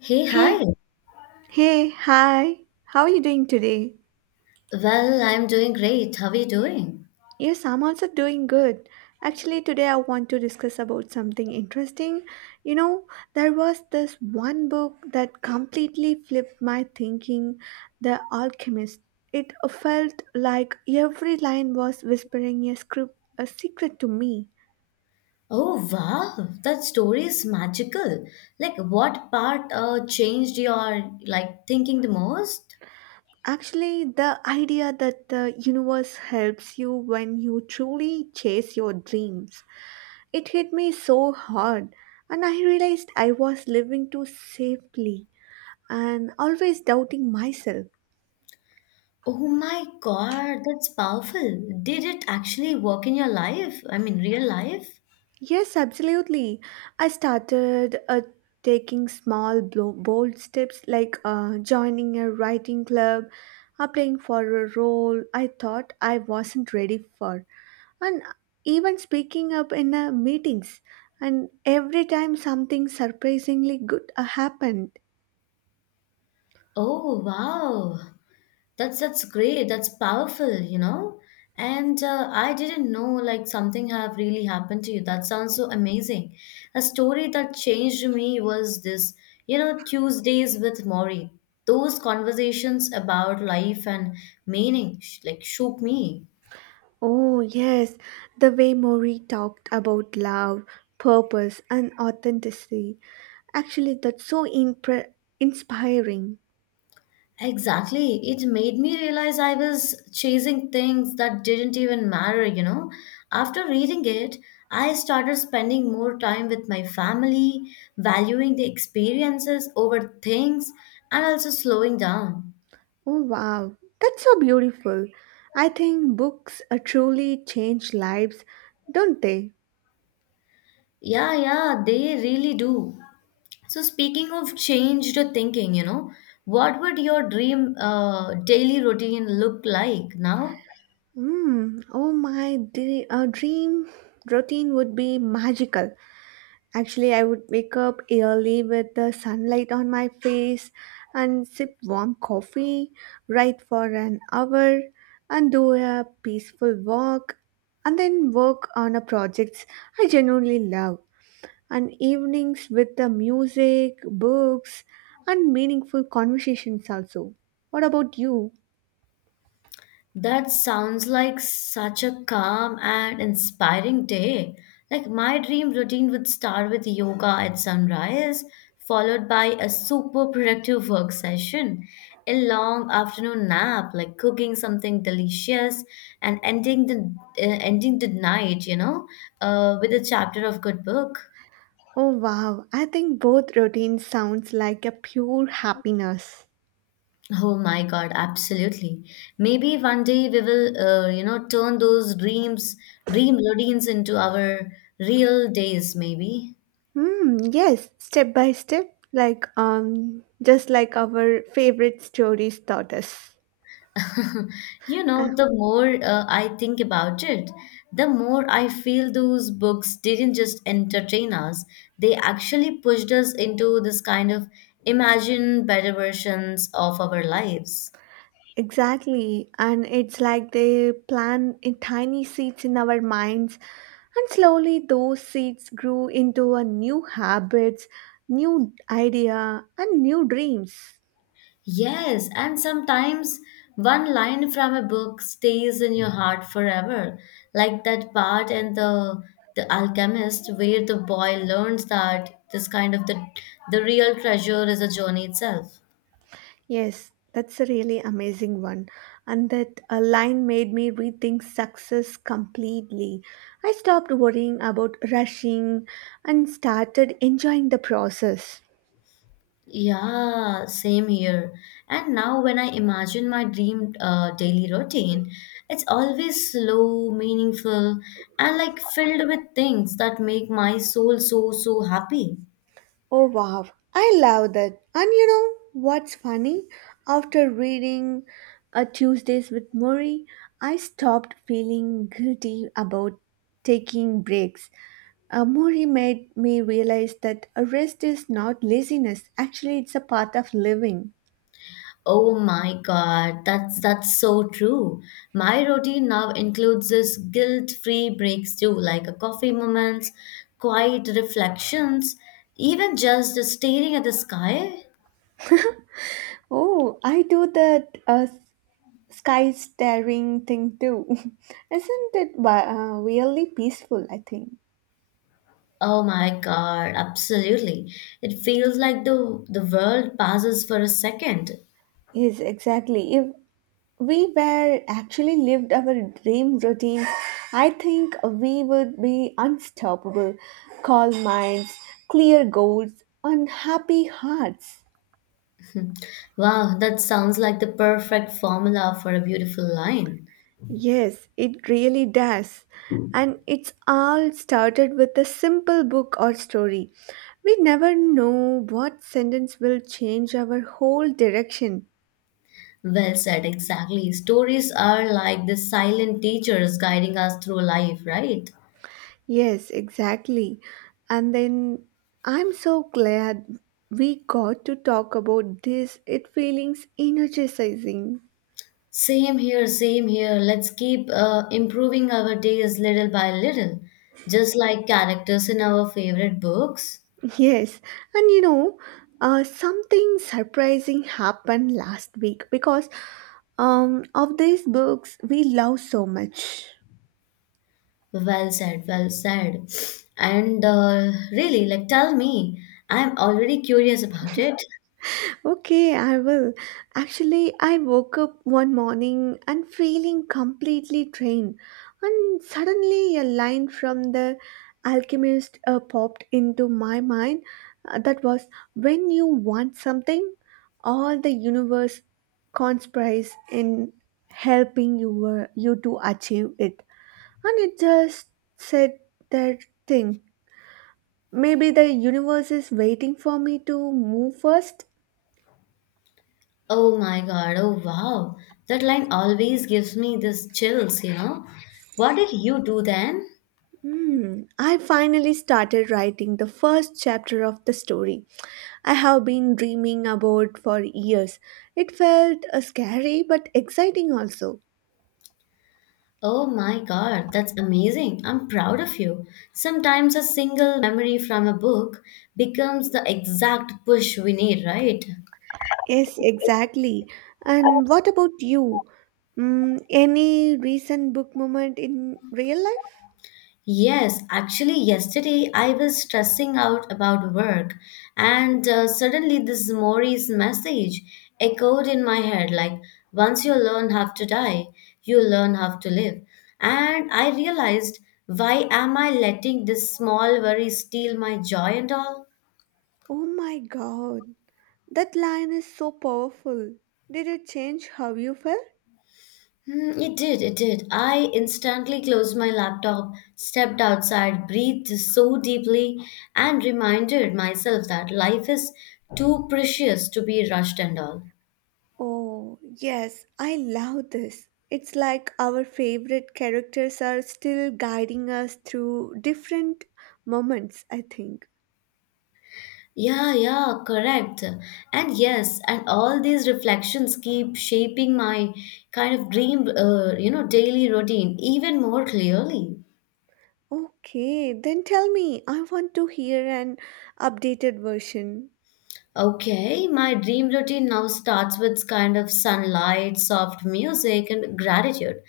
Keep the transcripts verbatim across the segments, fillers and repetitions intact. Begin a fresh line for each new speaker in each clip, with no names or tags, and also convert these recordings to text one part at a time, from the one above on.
Hey, hi.
Hey, hey, hi. How are you doing today?
Well, I'm doing great. How are you doing?
Yes, I'm also doing good. Actually, today I want to discuss about something interesting. You know, there was this one book that completely flipped my thinking, The Alchemist. It felt like every line was whispering a script, a secret to me.
Oh, wow. That story is magical. Like, what part uh, changed your like thinking the most?
Actually, the idea that the universe helps you when you truly chase your dreams. It hit me so hard, and I realized I was living too safely and always doubting myself.
Oh my God, that's powerful. Did it actually work in your life? I mean, real life?
Yes, absolutely. I started uh, taking small, blo- bold steps, like uh, joining a writing club, applying for a role I thought I wasn't ready for, and even speaking up in uh, meetings. And every time something surprisingly good uh, happened.
Oh, wow. That's that's great. That's powerful, you know. And uh, I didn't know like something have really happened to you. That sounds so amazing. A story that changed me was this, you know, Tuesdays with Maury. Those conversations about life and meaning sh- like shook me.
Oh, yes, the way Maury talked about love, purpose, and authenticity. Actually, that's so impre- inspiring.
Exactly. It made me realize I was chasing things that didn't even matter, you know. After reading it, I started spending more time with my family, valuing the experiences over things, and also slowing down.
Oh, wow, that's so beautiful. I think books uh, truly change lives, don't they?
Yeah, yeah, they really do. So, speaking of changed thinking, you know, what would your dream uh, daily routine look like now?
Mm, oh, my dre- uh, dream routine would be magical. Actually, I would wake up early with the sunlight on my face and sip warm coffee, write for an hour, and do a peaceful walk, and then work on a projects I genuinely love. And evenings with the music, books, and meaningful conversations also. What about you?
That sounds like such a calm and inspiring day. Like my dream routine would start with yoga at sunrise, followed by a super productive work session, a long afternoon nap, like cooking something delicious, and ending the uh, ending the night, you know, uh, with a chapter of good book.
Oh, wow, I think both routines sounds like a pure happiness.
Oh my God, absolutely. Maybe one day we will, uh, you know, turn those dreams, dream routines into our real days, maybe.
Mm, yes, step by step, like um, just like our favorite stories taught us.
You
Uh,
know, the more uh, I think about it, the more I feel those books didn't just entertain us, they actually pushed us into this kind of imagine better versions of our lives.
exactly, and it's like they plant in tiny seeds in our minds, and slowly those seeds grew into a new habits, new idea, and new dreams.
Yes, and sometimes one line from a book stays in your heart forever, like that part in the the alchemist where the boy learns that this kind of the the real treasure is a journey itself.
Yes, that's a really amazing one. And that uh, line made me rethink success completely. I stopped worrying about rushing and started enjoying the process.
Yeah, same here. And now, when I imagine my dream uh, daily routine, it's always slow, meaningful, and like filled with things that make my soul so, so happy.
Oh, wow. I love that. And you know what's funny? After reading uh, Tuesdays with Murray, I stopped feeling guilty about taking breaks. A Mori made me realize that a rest is not laziness. Actually, it's a part of living.
Oh my God, that's that's so true. My routine now includes this guilt-free breaks too, like a coffee moments, quiet reflections, even just staring at the sky.
Oh, I do that uh, sky staring thing too. Isn't it wi- uh, really peaceful? I think.
Oh my God, absolutely. It feels like the the world passes for a second.
Yes, exactly. If we were actually lived our dream routines, I think we would be unstoppable, calm minds, clear goals, and happy hearts.
Wow, that sounds like the perfect formula for a beautiful line.
Yes, it really does. And it's all started with a simple book or story. We never know what sentence will change our whole direction.
Well said, exactly. Stories are like the silent teachers guiding us through life, right?
Yes, exactly. And then I'm so glad we got to talk about this. It feelings energizing.
Same here, same here. Let's keep uh, improving our days little by little, just like characters in our favorite books.
Yes, and you know, uh, something surprising happened last week, because Um, of these books we love so much.
Well said, well said. And uh, really, like, tell me, I'm already curious about it.
Okay, I will. Actually, I woke up one morning and feeling completely drained, and suddenly a line from The Alchemist uh, popped into my mind. Uh, that was, when you want something, all the universe conspires in helping you, uh, you to achieve it. And it just said that thing. Maybe the universe is waiting for me to move first.
Oh my God, oh wow. That line always gives me this chills, you know. What did you do then?
Hmm, I finally started writing the first chapter of the story I have been dreaming about for years. It felt uh, scary but exciting also.
Oh my God, that's amazing. I'm proud of you. Sometimes a single memory from a book becomes the exact push we need, right?
Yes, exactly. And what about you? Mm, any recent book moment in real life?
Yes, actually, yesterday I was stressing out about work, and uh, suddenly this Mori's message echoed in my head like, once you learn how to die, you learn how to live. And I realized, why am I letting this small worry steal my joy and all?
Oh my God, that line is so powerful. Did it change how you felt?
Hmm, it did, it did. I instantly closed my laptop, stepped outside, breathed so deeply, and reminded myself that life is too precious to be rushed and all.
Oh, yes, I love this. It's like our favorite characters are still guiding us through different moments, I think.
Yeah, yeah, correct. And yes, and all these reflections keep shaping my kind of dream, uh, you know, daily routine even more clearly.
Okay, then tell me, I want to hear an updated version.
Okay, my dream routine now starts with kind of sunlight, soft music, and gratitude.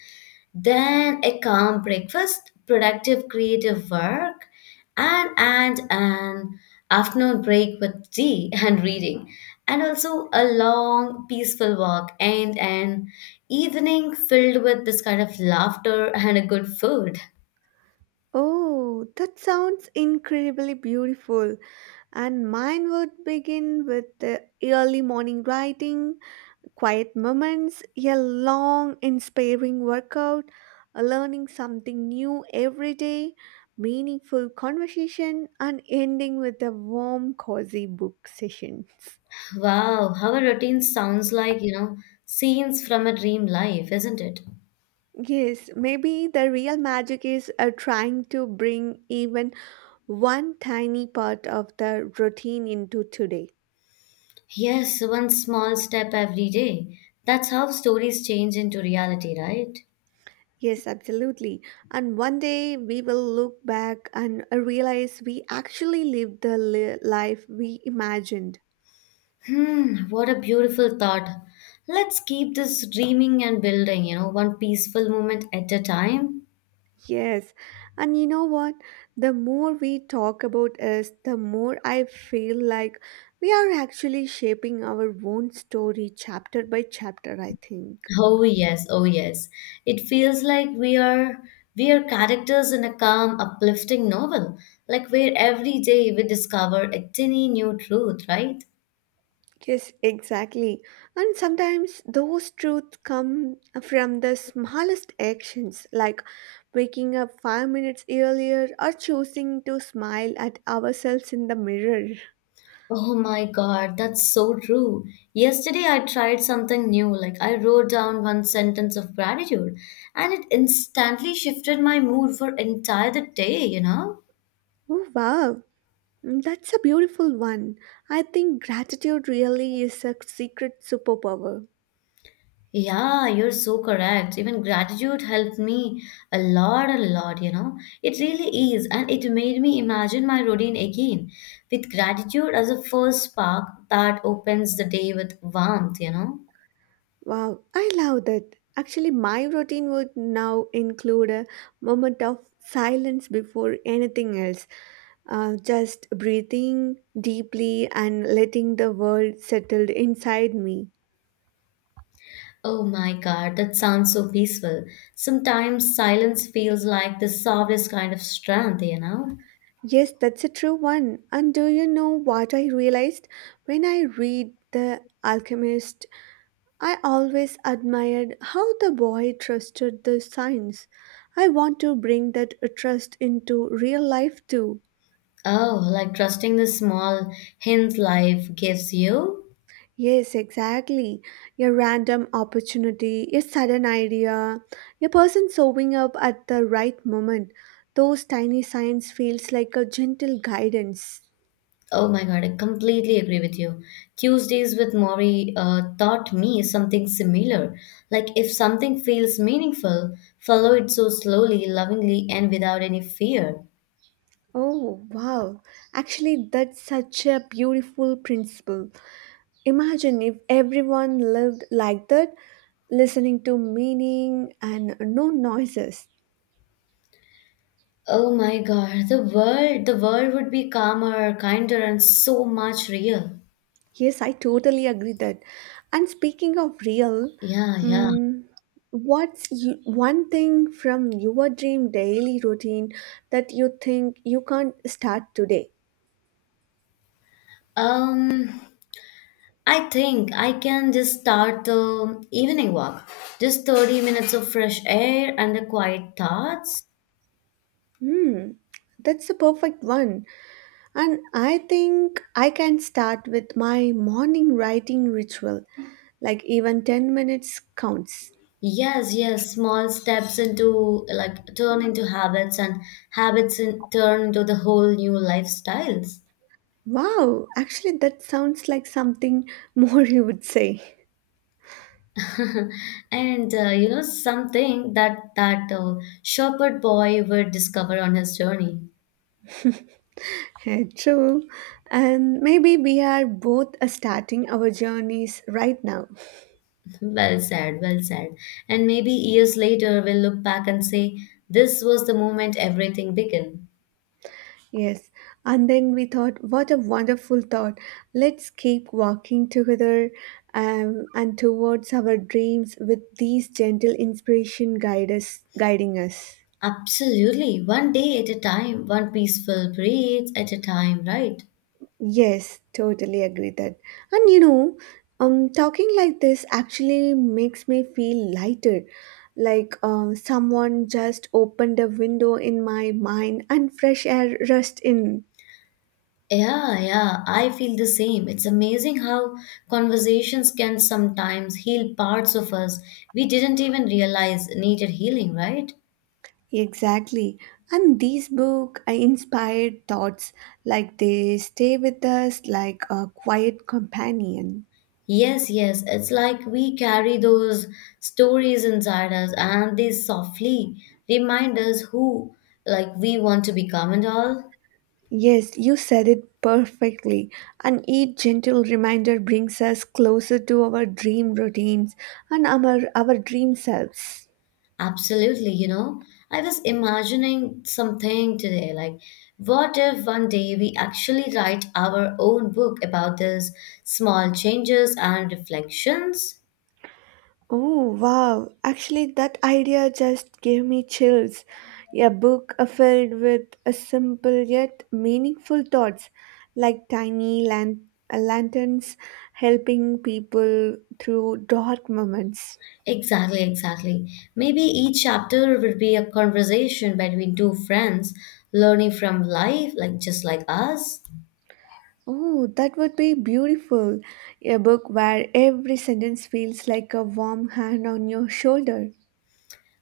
Then a calm breakfast, productive creative work, and and an afternoon break with tea and reading, and also a long peaceful walk and an evening filled with this kind of laughter and a good food.
Oh, that sounds incredibly beautiful. And mine would begin with the early morning writing, quiet moments, a long, inspiring workout, a learning something new every day, meaningful conversation, and ending with a warm, cozy book session.
Wow, how a routine sounds like, you know, scenes from a dream life, isn't it?
Yes, maybe the real magic is uh, trying to bring even one tiny part of the routine into today.
Yes, one small step every day. That's how stories change into reality, right?
Yes, absolutely. And one day we will look back and uh, realize we actually lived the li- life we imagined.
Hmm, what a beautiful thought. Let's keep this dreaming and building, you know, one peaceful moment at a time.
Yes, and you know what? The more we talk about us, the more I feel like we are actually shaping our own story chapter by chapter, I think.
Oh yes, oh yes. It feels like we are we are characters in a calm, uplifting novel, like where every day we discover a tiny new truth, right?
Yes, exactly. And sometimes those truths come from the smallest actions, like waking up five minutes earlier or choosing to smile at ourselves in the mirror.
Oh my God, that's so true. Yesterday I tried something new, like I wrote down one sentence of gratitude, and it instantly shifted my mood for entire the day, you know?
Oh, wow. Mm, that's a beautiful one. I think gratitude really is a secret superpower.
Yeah, you're so correct. Even gratitude helped me a lot, a lot, you know. It really is, and it made me imagine my routine again with gratitude as a first spark that opens the day with warmth, you know.
Wow, I love that. Actually, my routine would now include a moment of silence before anything else. Uh, just breathing deeply and letting the world settle inside me.
Oh my God, that sounds so peaceful. Sometimes silence feels like the softest kind of strength, you know.
Yes, that's a true one. And do you know what I realized? When I read The Alchemist, I always admired how the boy trusted the signs. I want to bring that trust into real life too.
Oh, like trusting the small hints life gives you.
Yes, exactly. A random opportunity, a sudden idea, a person showing up at the right moment. Those tiny signs feels like a gentle guidance.
Oh my God, I completely agree with you. Tuesdays with Maury uh, taught me something similar. Like, if something feels meaningful, follow it so slowly, lovingly, and without any fear.
Oh, wow. Actually, that's such a beautiful principle. Imagine if everyone lived like that, listening to meaning and no noises.
Oh my God, the world, the world would be calmer, kinder, and so much real.
Yes, I totally agree that. And speaking of real,
Yeah, yeah.
um, what's you, one thing from your dream daily routine that you think you can't start today?
Um, I think I can just start the evening walk. Just thirty minutes of fresh air and the quiet thoughts.
Hmm, that's the perfect one. And I think I can start with my morning writing ritual, like even ten minutes counts.
Yes, yes, small steps into like turn into habits and habits in turn into the whole new lifestyles.
Wow, actually, that sounds like something more you would say.
and uh, you know something that that uh, shepherd boy would discover on his journey.
Yeah, true. And maybe we are both uh, starting our journeys right now.
Well said, well said. And maybe years later we'll look back and say this was the moment everything began.
Yes. And then we thought, what a wonderful thought. Let's keep walking together, um, and towards our dreams with these gentle inspiration guide us, guiding us.
Absolutely. One day at a time, one peaceful breath at a time, right?
Yes, totally agree that. And you know, um, talking like this actually makes me feel lighter. Like uh, someone just opened a window in my mind and fresh air rushed in.
Yeah, yeah, I feel the same. It's amazing how conversations can sometimes heal parts of us we didn't even realize needed healing, right?
Exactly. And these book uh, inspired thoughts, like they stay with us like a quiet companion.
Yes, yes, it's like we carry those stories inside us and they softly remind us who like we want to become and all.
Yes, you said it perfectly. And each gentle reminder brings us closer to our dream routines and our, our dream selves.
Absolutely, you know, I was imagining something today like, what if one day we actually write our own book about these small changes and reflections?
Oh, wow. Actually, that idea just gave me chills. A book uh, filled with a simple yet meaningful thoughts, like tiny lan- uh, lanterns helping people through dark moments.
Exactly, exactly. Maybe each chapter would be a conversation between two friends learning from life, like just like us.
Oh, that would be beautiful. A book where every sentence feels like a warm hand on your shoulder.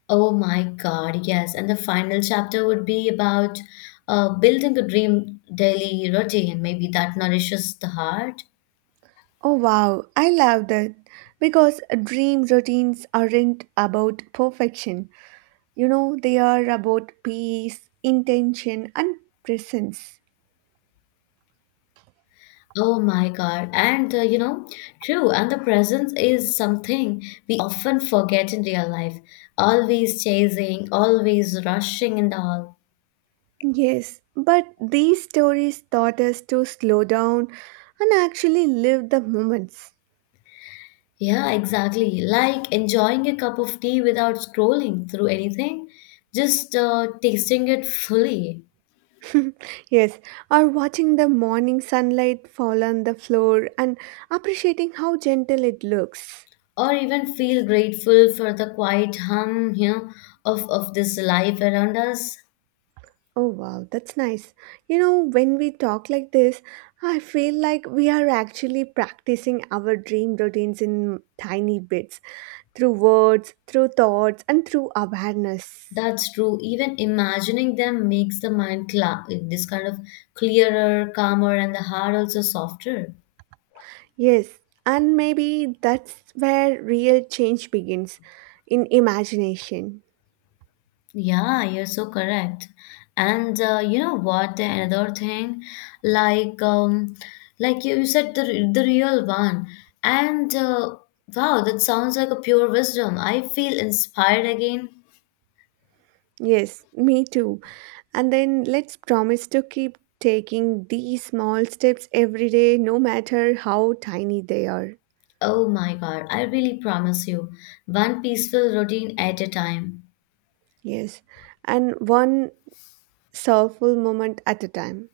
Oh my God, yes. And the final chapter would be about uh, building a dream daily routine. Maybe that nourishes the heart.
Oh, wow, I love that. Because dream routines aren't about perfection. You know, they are about peace, intention, and presence.
Oh my God. And uh, you know, true, and the presence is something we often forget in real life. Always chasing, always rushing, and all.
Yes, but these stories taught us to slow down and actually live the moments.
Yeah, exactly. Like enjoying a cup of tea without scrolling through anything, just uh, tasting it fully.
Yes, or watching the morning sunlight fall on the floor and appreciating how gentle it looks.
Or even feel grateful for the quiet hum, you know, of, of this life around us.
Oh, wow, that's nice. You know, when we talk like this, I feel like we are actually practicing our dream routines in tiny bits through words, through thoughts, and through awareness.
That's true. Even imagining them makes the mind cla- like, this kind of clearer, calmer, and the heart also softer.
Yes, and maybe that's where real change begins, in imagination.
Yeah, you're so correct. And uh, you know what? The another thing, like um, like you said, the the real one. And uh, wow, that sounds like a pure wisdom. I feel inspired again.
Yes, me too. And then let's promise to keep taking these small steps every day, no matter how tiny they are.
Oh my God! I really promise you, one peaceful routine at a time.
Yes, and one soulful moment at a time.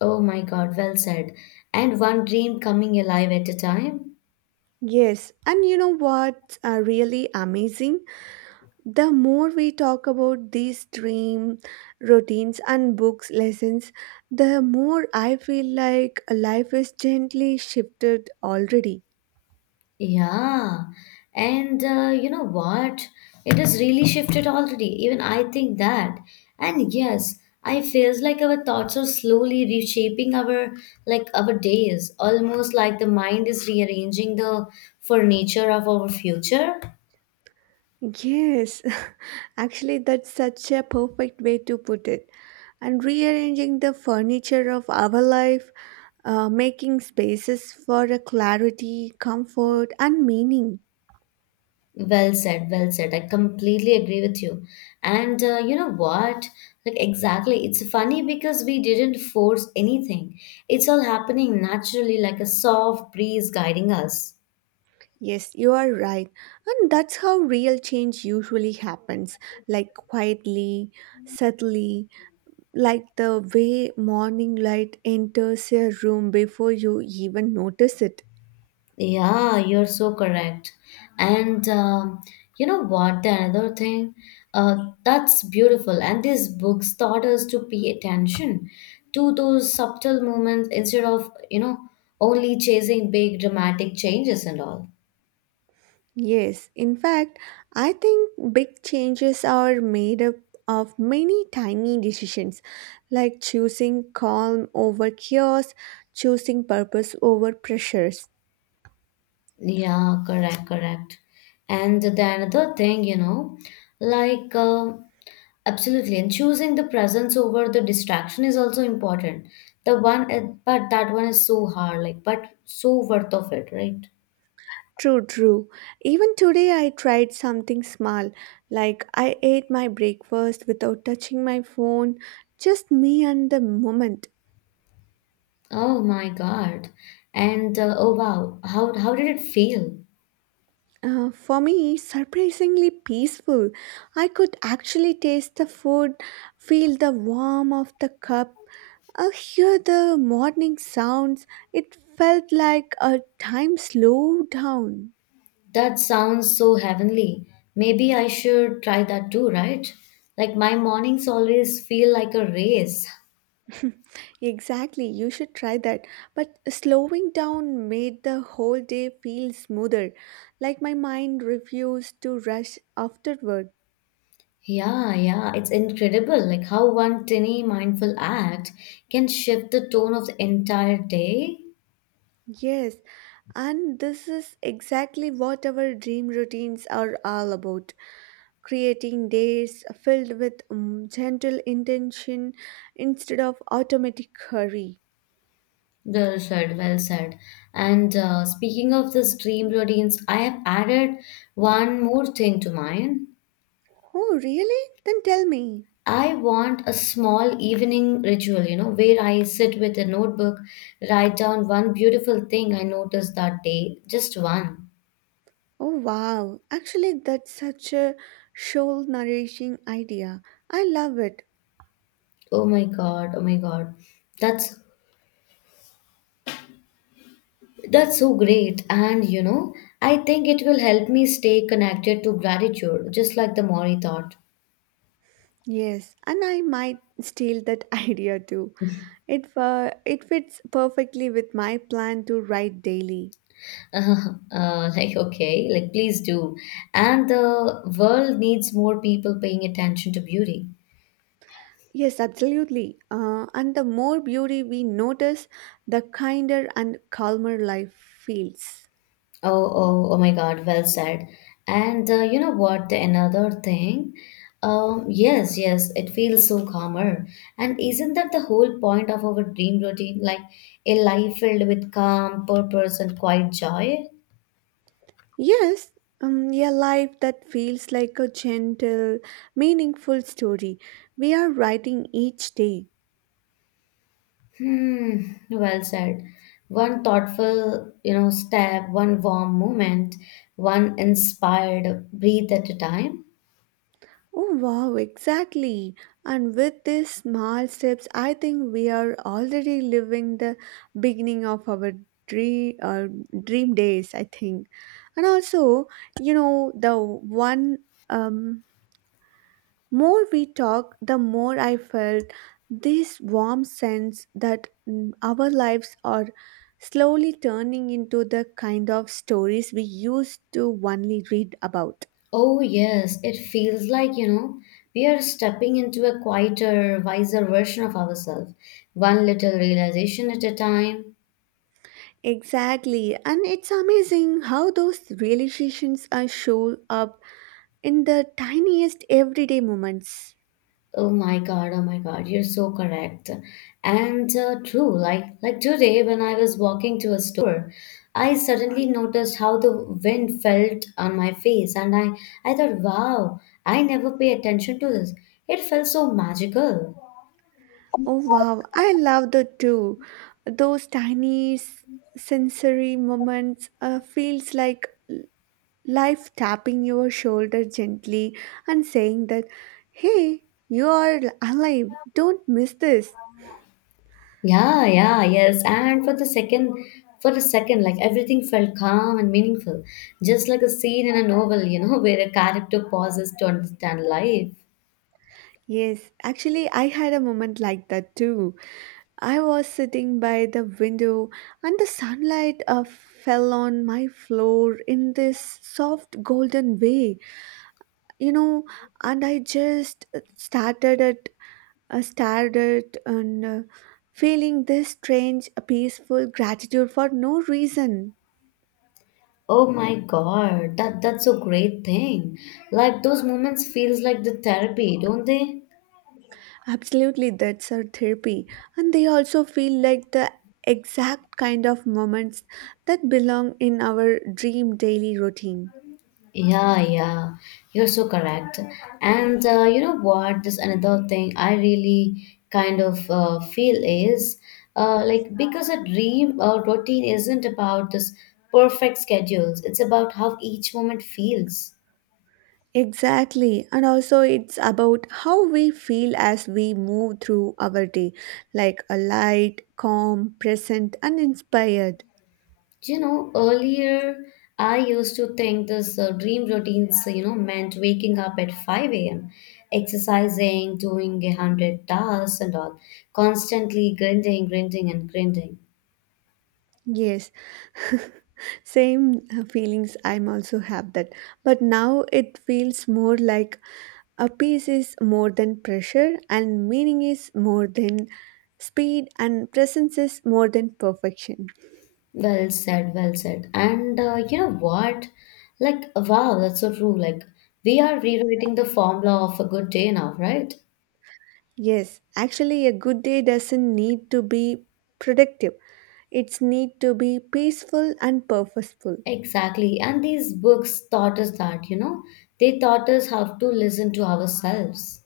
Oh my God, well said. And one dream coming alive at a time.
Yes, and you know what's uh, really amazing? The more we talk about these dream routines and books lessons, the more I feel like life is gently shifted already.
Yeah. And uh, you know what? It has really shifted already. Even I think that. And yes, I feels like our thoughts are slowly reshaping our like our days, almost like the mind is rearranging the furniture of our future.
Yes, actually, that's such a perfect way to put it, and rearranging the furniture of our life, uh, making spaces for a clarity, comfort, and meaning.
Well said, well said. I completely agree with you. And uh, you know what? Like, exactly. It's funny because we didn't force anything, it's all happening naturally, like a soft breeze guiding us.
Yes, you are right. And that's how real change usually happens, like quietly, subtly, like the way morning light enters a room before you even notice it.
Yeah, you're so correct. And um, you know what? The another thing uh, that's beautiful, and these books taught us to pay attention to those subtle moments instead of, you know, only chasing big dramatic changes and all.
Yes, in fact, I think big changes are made up of many tiny decisions, like choosing calm over chaos, choosing purpose over pressures.
Yeah, correct, correct. And the another thing, you know, like um absolutely, and choosing the presence over the distraction is also important. The one, uh, but that one is so hard, like, but so worth of it, right?
True, true. Even today, I tried something small, like I ate my breakfast without touching my phone, just me and the moment.
Oh my God. And uh, oh wow, how how did it feel?
Uh, for me, surprisingly peaceful. I could actually taste the food, feel the warmth of the cup, uh, hear the morning sounds. It felt like a time slowed down.
That sounds so heavenly. Maybe I should try that too, right? Like my mornings always feel like a race.
Exactly, you should try that. But slowing down made the whole day feel smoother, like my mind refused to rush afterward.
Yeah, yeah, it's incredible like how one tiny mindful act can shift the tone of the entire day.
Yes, and this is exactly what our dream routines are all about, creating days filled with um, gentle intention instead of automatic hurry.
Well said, well said. And uh, speaking of this dream routines, I have added one more thing to mine.
Oh, really? Then tell me.
I want a small evening ritual, you know, where I sit with a notebook, write down one beautiful thing I noticed that day, just one.
Oh, wow. Actually, that's such a soul nourishing idea. I love it.
Oh my God, oh my God. That's That's so great. And you know, I think it will help me stay connected to gratitude, just like the Mori thought.
Yes, and I might steal that idea too. It, uh, it fits perfectly with my plan to write daily.
Uh, like, okay, like, please do. And the world needs more people paying attention to beauty.
Yes, absolutely. Uh, and the more beauty we notice, the kinder and calmer life feels.
Oh, oh, oh my God, well said. And uh, you know what? Another thing. Um, yes, yes, it feels so calmer. And isn't that the whole point of our dream routine? Like a life filled with calm, purpose, and quiet joy?
Yes, um, a life that feels like a gentle, meaningful story. We are writing each day.
Hmm, well said. One thoughtful, you know, step, one warm moment, one inspired breath at a time.
Oh, wow, exactly. And with these small steps, I think we are already living the beginning of our dream, uh, dream days, I think. And also, you know, the one. Um, More we talked, the more I felt this warm sense that mm, our lives are slowly turning into the kind of stories we used to only read about.
Oh yes, it feels like, you know, we are stepping into a quieter, wiser version of ourselves, one little realization at a time.
Exactly, and it's amazing how those realizations are show up in the tiniest everyday moments.
Oh my God, oh my God, you're so correct. And uh, true, like like today when I was walking to a store, I suddenly noticed how the wind felt on my face and I I thought, wow, I never pay attention to this. It felt so magical.
Oh wow, I love that too. Those tiny s- sensory moments uh, feels like life tapping your shoulder gently and saying that, "Hey, you are alive, don't miss this."
Yeah, yeah, yes. And for the second for a second, like everything felt calm and meaningful, just like a scene in a novel, you know, where a character pauses to understand life.
Yes, actually, I had a moment like that too. I was sitting by the window and the sunlight uh, fell on my floor in this soft golden way, you know, and I just uh, started at, uh, stared at and uh, feeling this strange, uh, peaceful gratitude for no reason.
Oh my God, that that's a great thing. Like those moments feels like the therapy, don't they?
Absolutely, that's our therapy. And they also feel like the exact kind of moments that belong in our dream daily routine.
Yeah, yeah, you're so correct. And uh, you know what? This another thing I really kind of uh, feel is uh, like because a dream uh, routine isn't about this perfect schedules. It's about how each moment feels.
Exactly. And also, it's about how we feel as we move through our day, like a light, calm, present, and inspired.
You know, earlier I used to think this uh, dream routines, you know, meant waking up at five a m, exercising, doing a hundred tasks and all, constantly grinding, grinding, and grinding.
Yes, same uh, feelings I'm also have that. But now it feels more like a piece is more than pressure and meaning is more than speed and presence is more than perfection.
Well said, well said. And uh, you know what? Like, wow, that's so true. Like, we are rewriting the formula of a good day now, right?
Yes, actually a good day doesn't need to be productive. It's need to be peaceful and purposeful.
Exactly. And these books taught us that, you know, they taught us how to listen to ourselves.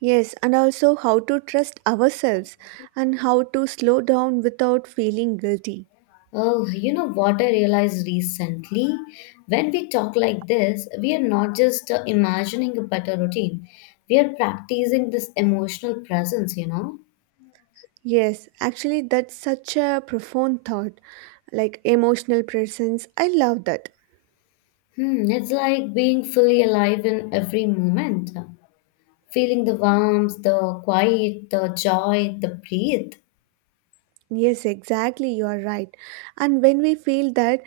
Yes, and also how to trust ourselves and how to slow down without feeling guilty.
Oh, you know what I realized recently? When we talk like this, we are not just uh, imagining a better routine, we are practicing this emotional presence, you know?
Yes, actually, that's such a profound thought. Like emotional presence, I love that.
Hmm, it's like being fully alive in every moment, feeling the warmth, the quiet, the joy, the breathe.
Yes, exactly, you are right. And when we feel that,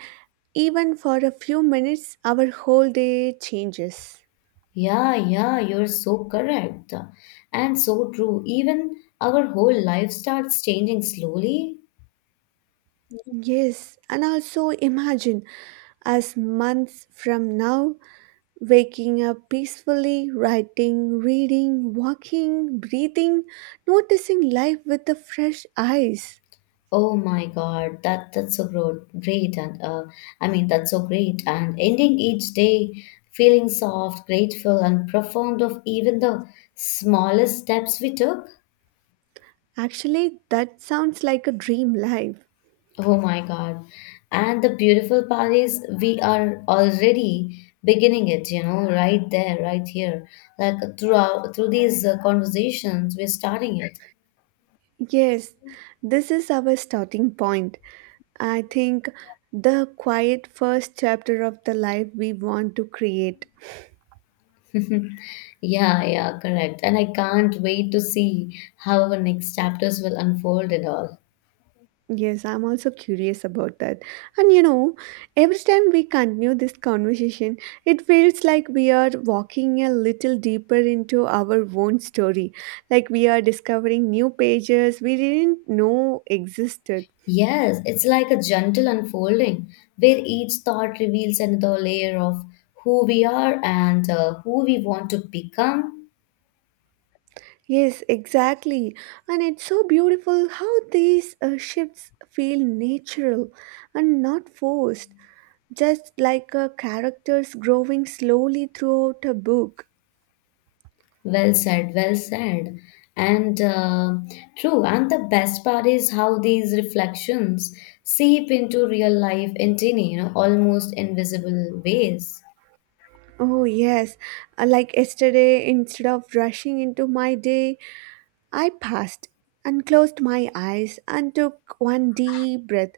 even for a few minutes, our whole day changes.
Yeah, yeah, you're so correct and so true. Even our whole life starts changing slowly.
Yes, and also imagine us months from now waking up peacefully, writing, reading, walking, breathing, noticing life with the fresh eyes.
Oh my God, that that's so great, great, and uh, I mean that's so great. And ending each day feeling soft, grateful, and profound of even the smallest steps we took.
Actually, that sounds like a dream life.
Oh my God, and the beautiful part is we are already beginning it. You know, right there, right here. Like through our, through these uh, conversations, we're starting it.
Yes, this is our starting point. I think the quiet first chapter of the life we want to create.
Yeah, yeah, correct. And I can't wait to see how our next chapters will unfold and all.
Yes, I'm also curious about that. And you know, every time we continue this conversation, it feels like we are walking a little deeper into our own story. Like we are discovering new pages we didn't know existed.
Yes, it's like a gentle unfolding where each thought reveals another layer of who we are and uh, who we want to become.
Yes, exactly. And it's so beautiful how these uh, shifts feel natural and not forced, just like uh, characters growing slowly throughout a book.
Well said, well said. And uh, true, and the best part is how these reflections seep into real life in tiny, you know, almost invisible ways.
Oh, yes. Uh, like yesterday, instead of rushing into my day, I passed and closed my eyes and took one deep breath.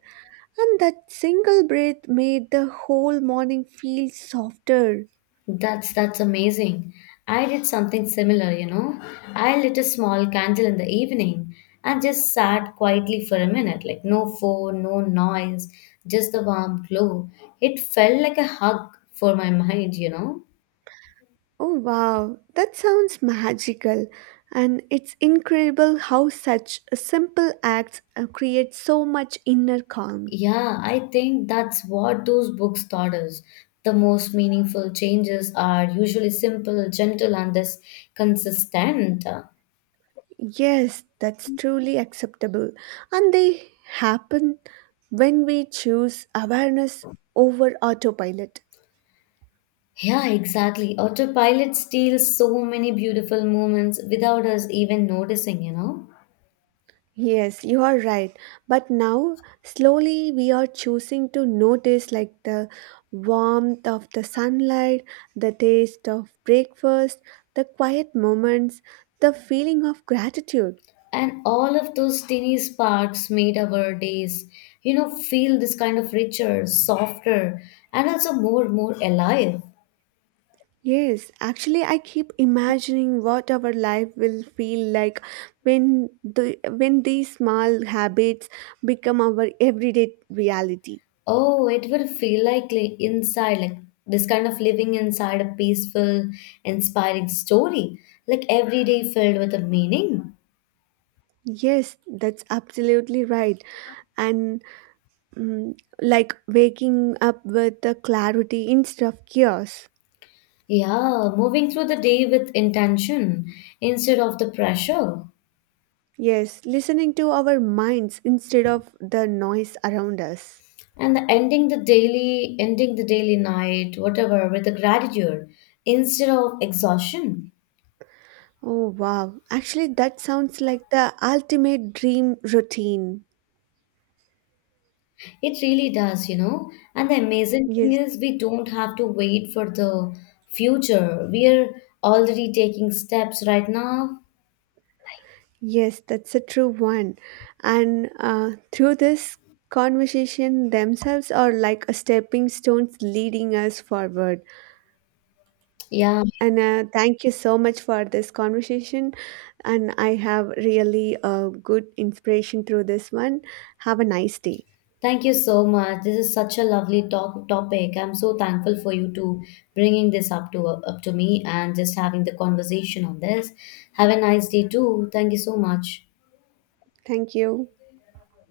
And that single breath made the whole morning feel softer.
That's that's amazing. I did something similar, you know. I lit a small candle in the evening and just sat quietly for a minute, like no phone, no noise, just the warm glow. It felt like a hug for my mind, you know.
Oh wow, that sounds magical. And it's incredible how such a simple acts uh, create so much inner calm.
Yeah, I think that's what those books taught us. The most meaningful changes are usually simple, gentle, and this consistent.
Yes, that's truly acceptable. And they happen when we choose awareness over autopilot.
Yeah, exactly. Autopilot steals so many beautiful moments without us even noticing, you know?
Yes, you are right. But now, slowly, we are choosing to notice like the warmth of the sunlight, the taste of breakfast, the quiet moments, the feeling of gratitude.
And all of those tiny sparks made our days, you know, feel this kind of richer, softer, and also more, more alive.
Yes, actually, I keep imagining what our life will feel like when the when these small habits become our everyday reality.
Oh, it will feel like li- inside, like this kind of living inside a peaceful, inspiring story, like every day filled with a meaning.
Yes, that's absolutely right. And, mm, like waking up with the clarity instead of chaos.
Yeah, moving through the day with intention instead of the pressure.
Yes, listening to our minds instead of the noise around us.
And the ending the daily ending the daily night whatever with the gratitude instead of exhaustion.
Oh, wow. Actually, that sounds like the ultimate dream routine.
It really does, you know, and the amazing thing
Yes,
is we don't have to wait for the future. We are already taking steps right now.
yes, that's a true one. And uh, through this conversation, themselves are like a stepping stones leading us forward.
Yeah,
And uh, thank you so much for this conversation. And I have really a good inspiration through this one. Have a nice day.
thank you so much. This is such a lovely talk topic. I'm so thankful for you to bringing this up to up to me and just having the conversation on this. Have a nice day too. Thank you so much.
Thank you.